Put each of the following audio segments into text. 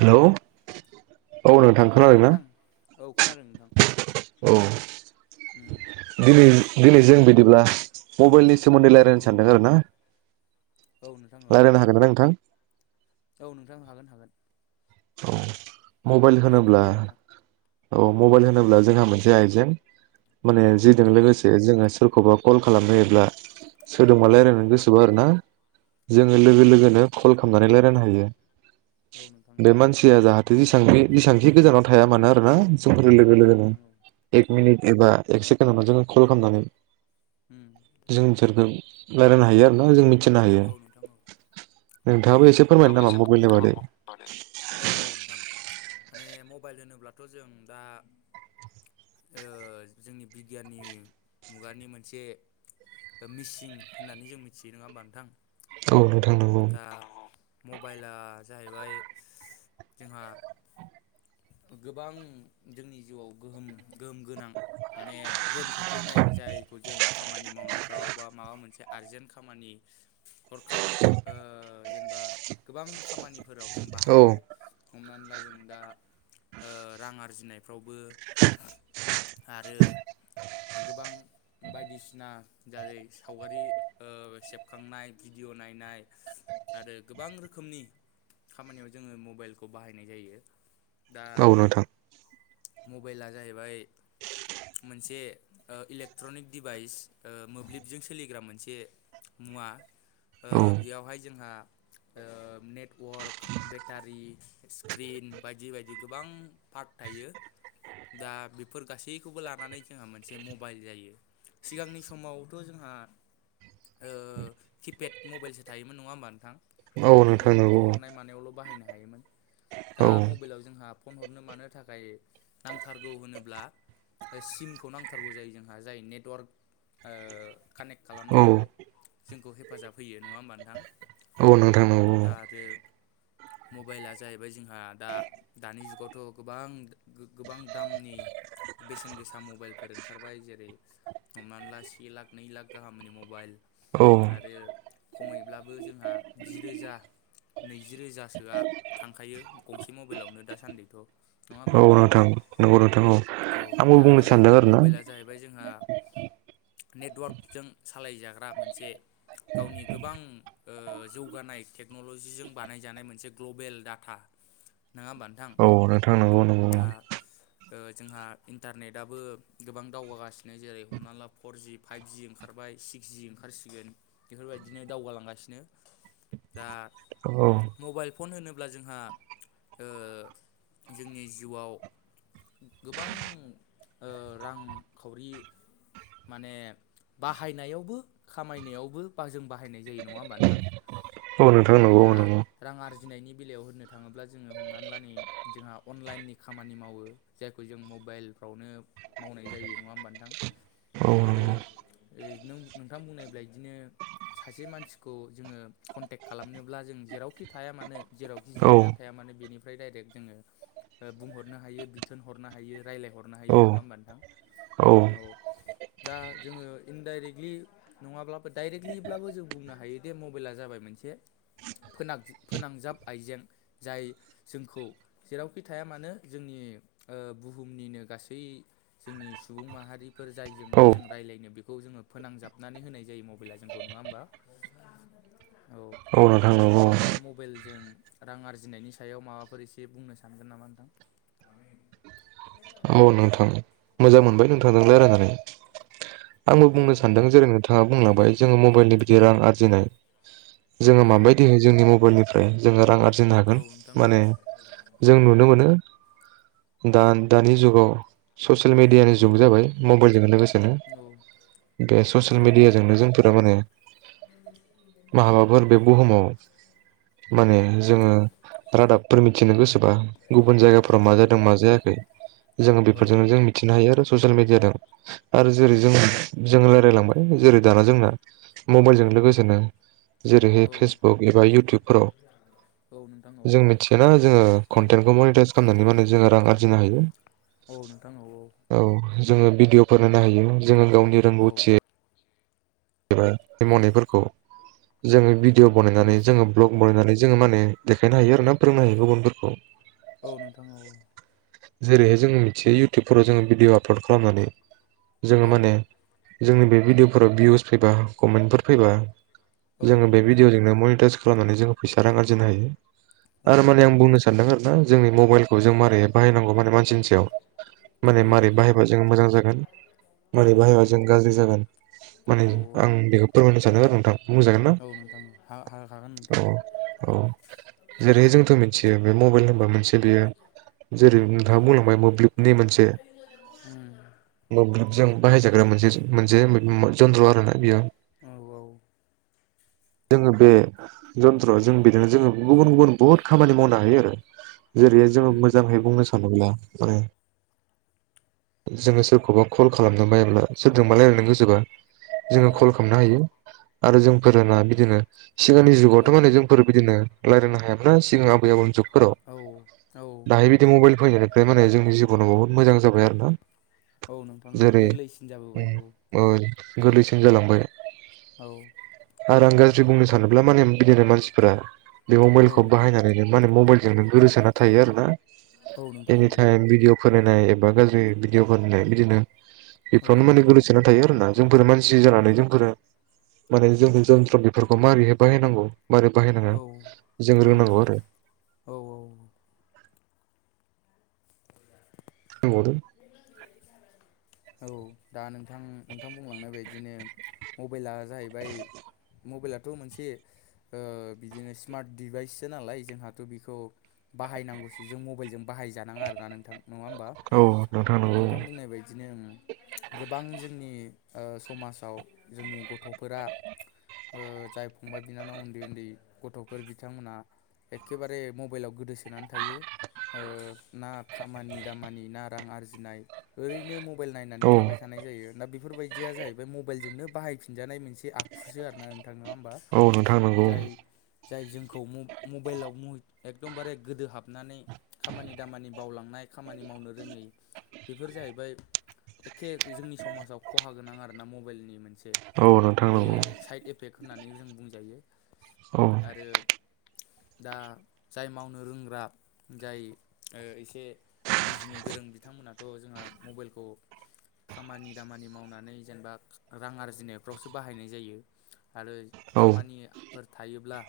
Hello. औ नोंथां औ खोनदोंना नोंथां औ खोनादों नोंथां औ उम [unintelligible] दिनै जों बिदिब्ला मबाइलनि सोमोन्दै औ रायजलायनो सानदों आरो ना। औ नोंथां औ लायरायनो हागोन ना नोंथां? औ नोंथां हागोन-हागोन। [unintelligible] मबाइल होनोब्ला नोंथां औ मबाइल होनोब्ला जोंहा मोनसे आइजें माने औ जेजों लोगोसे जोङो सोरखौबा कल खालामबायोब्ला सोरदोंबा औ रायजलायनो गोसोबा आरोना औ जोङो लोगो लोगोनो कल खालामनानै रायजलायनो हायो। औ नोथां। बे मानसिया जाहाथे जेसांखि-जेसांखि गोजानाव थाया मानो आरो ना लोगो औ लोगोनो नोंथां औ एक औ मिनिट एबा एक सेकेड जोङो कल खालामनानै उम जों बिसोरखौ रायजलायनो हायो आरो ना जों मिथिनो हायो। औ नोंथां औ नोंथाङाबो एसे फोरमायनो नोंथाङाबो नामा एसे मबाइलनि फोरमायदो बादै। नामा मबाइलनि बादै औ औ नोंथां माने मबाइल होनोब्लाथ जों दा ओ-जोंनि बिगियाननि मुगानि मोनसे। दा मिसिं होननानै जों मिथियो नङा होमबा नोंथां। औ नोंथां नोंगौ। मबाइलआ जाहैबाय जोंहा। [inaudible] गोबां जोंनि जिउआव गोहोम गोहोम गोनां माने गोहोम खोख्लैनाय जाय। जों खामानि मावनायफ्राव बा माबा मोनसे आरजेन्ट खामानि हरखाब। ओ-जेनेबा गोबां खामानिफोराव जों बाहायो औ हमनानै ला जों दा ओ-रां आरजिनायफ्रावबो आरो गोबां बायदिसिना जारै सावगारि ओ-सेबखांनाय भिडिअ नाय नाय आरो गोबां रोखोमनि खामानियाव जोङो मबाइलखौ बाहायनाय जायो दा नोंथां मबाइला जाहैबाय। मोनसे ओ-इलेक्ट्रनिक डिभाइस ओ-मोब्लिबजों सोलिग्रा मोनसे मुवा औ ओ-बेयावहाय जोंहा। ओ नेटवार्क बेटारि स्क्रिन बायदि बायदि गोबां पार्क। थायो दा बेफोर गासैखौबो लानानै जोंहा मोनसे मबाइल जायो। सिगांनि समावथ जोंहा ओ किपेड। मबाइलसो थायोमोन नङा होमबा नोंथां औ जायखौ जोङो नोंथां फन नंगौ हरनाय मानायावल बाहायनो हायोमोन। औ दा मबेलाव जोंहा फन हरनो मानो थाखाय नांथारगौ होनोब्ला। सिमखौ नांथारगौ जायो जोंहा जाय नेटवार्क। ओ-कानेक्ट औ खालामनायाव जोंखौ हेफाजाब होयो नङा होमबा नोंथां। औ नोंथां नंगौ दा आरो मबाइला जाहैबाय जोंहा दा दानि जुगावथ गोबां गो गोबां दामनि। बेसेन गोसा मबाइलफोर ओंखारबाय जेरै। हमनाला से लाख नै लाख गाहामनि मबाइल औ आरो। खमैब्लाबो जोंहा जि रोजा। नैजि रोजासोआ थांखायो गंसे मबेलावनो दासान्दिथ नङा होमबा नोंथां। नोंगौ नोंथां औ आंबो बुंनो सानदों आरो ना। बे जोंहा नेटवार्कजों सालाय जाग्रा मोनसे। गावनि गोबां ओ जौगानाय टेक्नलजिजों बानायजानाय मोनसे ग्लबेल डाटा। नङा होमबा नोंथां औ नोंथां नंगौ नंगौ दा? ओ जोंहा इन्टारनेटआबो गोबां दावगागासिनो जेरै हमना ला फरजि फाइभजि ओं खारबाय सिक्स जि ओंखारसिगोन बेफोर बायदिनो दावगालांगासिनो दा औ मबाइल फन होनोब्ला जोंहा ओ जोंनि जिउआव गोबां ओ रां खावरि माने बाहायनायावबो खामायनायावबो बा जों बाहायनाय जायो नङा होमबा नोंथां? औ नोंथां नंगौ दा औ नंगौ रां आरजिनायनि बेलायाव होननो थाङोब्ला जोङो हमनानै लानो नै जोंहा अनलाइननि खामा नि मावो जायखौ जों मबाइलफ्रावनो मावनाय जायो नङा होमबा नोंथां? औ नोंगौ ओ नों नोंथां बुंनाय ब्लायदिनो सासे मानसिखौ जोङो कन्टेक खालामनोब्ला जों जेरावखि थाया मानो जेरावखि औ जिरायना थाया मानो बेनिफ्राय डाइरेक्ट जोङो ओ बुंहरनो हायो बिथोन हरनो हायो रायलायहरनो औ हायो नङा होमबा नोंथां? औ दा जोङो इनडाइरेक्टलि नङाब्लाबो डाइरेक्टलिब्लाबो जों बुंनो हायोदि मबेला जाबाय मोनसे लांदां फोनां फोनांजाब आइजें जाय जोंखौ जेरावखि थाया मानो जोंनि ओ बुहुमनिनो गासै जोंनि सुबुं माहारिफोर जायजों जों रायज्लायनो बेखौ जोंङो फोनांजाबनानै होनाय जायो मबाइला जोंखौ। नङा होमबा? औ [unintelligible] दा नंगौ नोंथाङा मबाइलजों रां आरजिनायनि सायाव माबाफोर एसे बुंनो सानगोन नामा नोंथां? औ नोंथां मोजां मोनबाय नोंथांजोंलाय लायरायनानै। आंबो औ बुंनो सानदों जेरै नोंथाङा बुंलांबाय जोंङो मबाइलनि बिदि रां आरजिनाय। जोंङो औ माबायदि हाय जोंनि मबाइलनिफ्राय जोंङो रां आरजि जों औ हागोन नोंथां औ माने जों नुनो मोनो दा दानि जुगाव ससियेल मेडियानि औ जुग जाबाय मबाइलजों लोगोसेनो। औ बे ससियेल औ नोंथां मेडियाजोंनो औ जोंफोरा माने माहाबाफोर बे बुहुमाव औ माने जोंङो रादाब फोर मिथिनो गोसोबा गुबुन औ जायगाफोराव मा नोंथां जादों मा जायाखै जोंङो बेफोर औ जों मिथिनो हायो आरो ससियेल मिडियाजों आरो जेरै जों जों रायलायलांबाय जेरै दाना जोंना मबाइलजों लोगोसेनो जेरैहाय औ फेसबुक एबा इउटुबफोराव नोंथां औ जों मिथिया ना जोंङो कन्टेन्टखौ मनिटाइस खालामनानै माने जोंङो रां आरजिनो हायो। औ नोंथां औ औ। जोङो भिडिअफोर होनो हायो जोंङो गावनि औ रोंगौथि एबा मावनायफोरखौ जोंङो भिडिअ औ बनायनानै जोंङो भ्लग बनायनानै जोंङो माने देखायनो हायो आरो ना फोरोंनो हायो गुबुनफोरखौ। औ नोंथां औ। जेरैहाय जों मिथियो इउटुबफोराव जोंङो भिडिअ आपलड खालामनानै जोंङो औ माने जोंनि बे भिडिअफोराव भिउस फैबा कमेन्टफोर फैबा औ जोंङो बे नोंथां भिडिअजोंनो मनिटाइस खालामनानै जोंङो फैसा रां आरजिनो हायो औ आरो माने आं बुंनो सानदों आर ना जोंनि मबाइलखौ जों मारैहाय बाहायनांगौ माने मानसिनि सायाव माने औ मारै नोंथां औ बाहायबा जों मोजां जागोन औ मारै बाहायबा जों गाज्रि जागोन। माने औ आं बेखौ फोरमायनो सानो आरो नोंथां। बुंजागोन ना औ नोंथां हा औ औ। जेरैहाय जोंथ‌ मिथियो बे मबाइल होनबा मोनसे बेयो जेरै नोंथाङा बुंलांबाय मोब्लिबनि मोनसे उम मोब्लिबजों बाहायजाग्रा मोनसे मोनसे मोन जन्त्र आरो ना बेयो। औ औ। [inaudible] जोंङो बे जन्थ्र जों बिदिनो जोंङो गुबुन गुबुन बुहुद खामानि मावनो हायो आरो। जेरैहाय जोंङो उम मोजांहाय बुंनो सानोब्ला माने जोंङो सोरखौबा कल खालामनो बायोब्ला सोरजोंबा लायरायनो गोसोबा जोंङो औ कल खालामनो हायो आरो जोंफोरोना बिदिनो सिगांनि जुगावथ' औ माने जोंफोर बिदिनो रायल्लायनो हायामोनना। सिगां आबै आबौनि जुग फोराव औ औ दाहाय बिदि मबाइल फैनायनिफ्राय माने जोंनि जिबनाव बुहुत मोजां जाबाय आरो ना। औ नोंथां औ जेरै गोरलैसिन जाबोबाय औ। ओ गोरलैसिन जालांबाय। औ। आरो आं गाज्रि बुंनो सानोब्ला माने गिदिरनो मानसिफोरा बे औ मबाइलखौ बाहायनानैनो माने मबाइलजों नों गोरोसोना थायो आरो ना। औ नोंथां औ एनिटाइम भिडिअ फरायनाय एबा गाज्रि भिदिअ' फरायनाय बिदिनो। औ बेफ्रावनो माने गोलैसोना थायो आरोना। जोंफोर मानसि जानानै जोंफोरो माने जोंफोर जन्थ्र बेफोरखौ माबोरैहाय बाहायनांगौ मारै बाहायनाङा जों औ रोंनांगौ आरो। औ [unintelligible] औ दा नोंथां नोंथां बुंलांनाय बायदिनो मबाइला जाहैबाय मबाइलाथ' मोनसे बिदिनो स्मार्ट डिभाइससो नालाय जोंहाथ' बिखौ बाहायनांगौसो जों मबाइलजों बाहायजानाङा आरोना नोंथां नङा होमबा औ नंगौ नोंथां बुंनाय बायदिनो गोबां जोंनि ओ समाजाव जोंनि गथ'फोरा ओ जाय फंबाय बिनानाव उन्दै उन्दै गथ'फोर बिथांमोना एखेबारे मबाइलाव गोदोसोनानै थायो। ओ ना खामानि दामानि ना रां आरजि नाय ओैनो मबाइल औ नायनानैाय थानाय जायो ना बेफोरबायदिया जाहैबाय मबाइलजोंनो बाहायफिनजानाय मोनसे आखुजो आरो ना थां नङा होबा औ नोंथां नंगौ जाय जाय जोंखौ मबाइलाव एकदमबारे गोदो हाबनानै खामानि दामानि बावलाङो नाय खानि मावनो रोङै बेफोर जाहैबाय एखे जोंनि समाजाव खहा गोनां आरो ना मबाइलनि मोनसे औ नोंथां बियो नंगौ साइड इफेक्ट होननानै जों बुंजायो औ आरो दा जाय मावनो रोंग्रा जाय एसे बुजिनो गोरों बिथांमोनाथ' जोंहा मबाइलखौ खामानि दामानि मावनानै जेनेबा रां आरजिनायफ्रावसो बाहायनाय जायो। आरो औ खामानिफोर थायोब्ला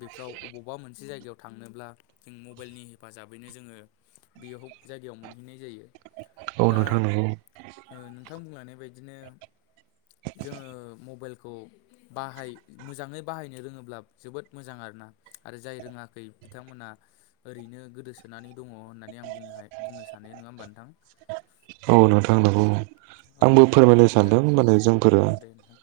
बेफोराव अबावबा मोनसे जायगायाव थांनोब्ला जों मबाइलनि हेफाजाबैनो जोङो बेयाव जायगायाव मोनो हैनाय जायो औ दा नोंथां नंगौ नोंथां बुंलनाय बायदिनो जोङो मबाइलखौ बाहाय मोजाङै बाहायनो रोङोब्ला जोबोद मोजां आरो ना आरो जाय रोङाखै बिथांमोना ओरैनो गोदोसोनानै दङ होननानै आं बुंनो हा बुंनो सानो नङा होमबा नोंथां। औ नोंथांनांगौ औ आंबो फोरमायनो दा सानदों माने जोंफोरो औ दे नोंथां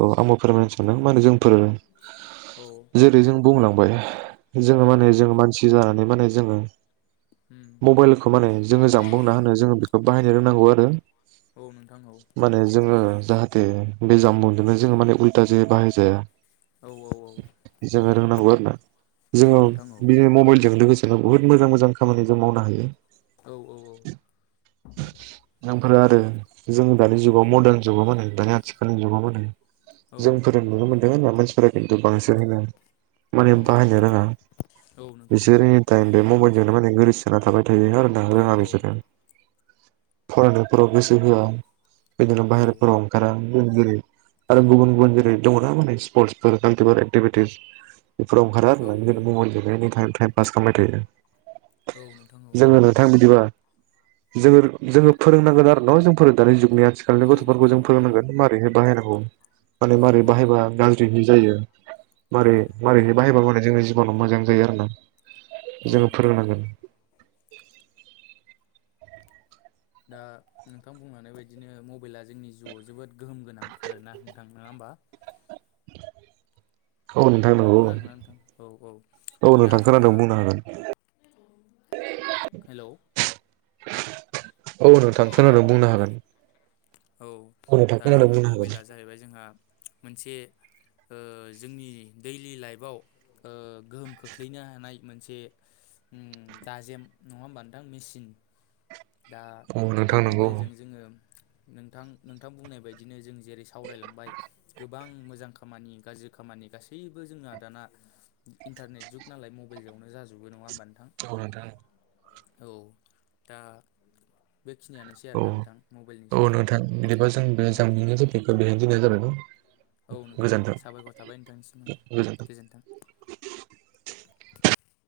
ओ आंबो फोरमायनो सानदों माने जों फोरो औ जेरै जों बुंलांबाय जोङो औ माने जों मानसि जानानै माने जोङो उम मबाइलखौ माने जोङो जामबुंना होनो जोङो बेखौ बाहायनो रोंनांगौ आरो औ नोंथां औ। माने जोङो जाहाथे बे जाम्बुंजोंनो जोङो माने उल्थााजे बाहायजाया औ औ जोङो रोंनांगौ आरो ना औ जोङो नोंथां औ बि मबाइलजोंनो लोगोसेनो बुहुत मोजां मोजां खामानि जों मावनो हायो। औ औ औ। नामफोर आरो जों दानि जुगाव मदार्न जुगाव माने दानि आथिखालनि जुगाव माने औ जोंफोर नुनो मोनदों होना मानसिफोरा खिन्थु बांसिन होनो। माने औ बाहायनो रोङा नोंथां औ बिसोरो एनिटाइम बे मबाइलजोंनो माने गोरैसोना थाबाय थायोआरोना औ रोङा बिसोरो फरायनायफोराव गोसो होआ बिदिनो औ बाहेरफोराव ओंखारा। गेम गेलेयो आरो गुबुन गुबुन जेरै दङना माने स्पर्टसफोर एक्टिभिटिस। बेफोराव ओंखारा औ आरोना औ बिदिनो मबाइलजोंनो एनायनिम टाइम पास खालामबाय थायो। औ नोंथां औ जोङो नोंथां बिदिबा जोङो जोङो फोरोंनांगोन आरो न' जों फोरों दानि जुगनि आथिखालनि औ गथ'फोरखौ नोंथां जों औ औ फोरोंनांगोन मारोरैहाय बाहायनांगोन माने औ मारै औ बाहायबा गाज्रि जायो औ मारै मारैहै बाहायबा माने जोङो [unintelligible] मोजां जायो आरोना औ जोङो नोंथां औ फोरोंनांगोन। दा नोंथां बुंलांनाय बायदिनो मबाइला जोंनि जिउआव जोबोद गोहोम गोनां आरोना नोंथां नङा बा [inaudible] औ नोंथां हेल' नंगौ खोनादोंना नोंथां औ औ औ औ दा नोथां जोंहा खोनादों बुंनो हागोन। हेल' औ नोंथां खोनादोंं खोनादोंना बुंनो नोंथां हागोन। औ नोंथां दा खोनादों जोंहा बुंनो हागोन मबाइला जाहैबाय जोंहा मोनसे [inaudible] ओ जोंनि दैलि लाइफआव ओ गोहोम खोख्लैनो हानाय मोनसे दाजेम नङा होमबा नोंथां मेचिन दा औ बे नोंथां नंगौ मबाइलजों जोङो नोंथां नोंथां बुंनाय बायदिनो जों जेरै सावरायलांबाय गोबां मोजां खामानि गाज्रि खामानि मानानि गासैबो जोंहा दाना इन्टारनेट जुग नालाय मबाइलजोंनो जाजोबो नङा होनबा औ नोंथां। औ दा बेखिनियानोसै औ आरोना नोंथां मबाइलनि औ सायाव नोंथां बिदिबा जों बे औ जानबुंनि टपिख खौ बेहायनो दोननाय जाबाय औ नोंथां दे गोजोन्थों साबायखर थाबाय नोंथांनिसिम गोजोन्थों। [inaudible]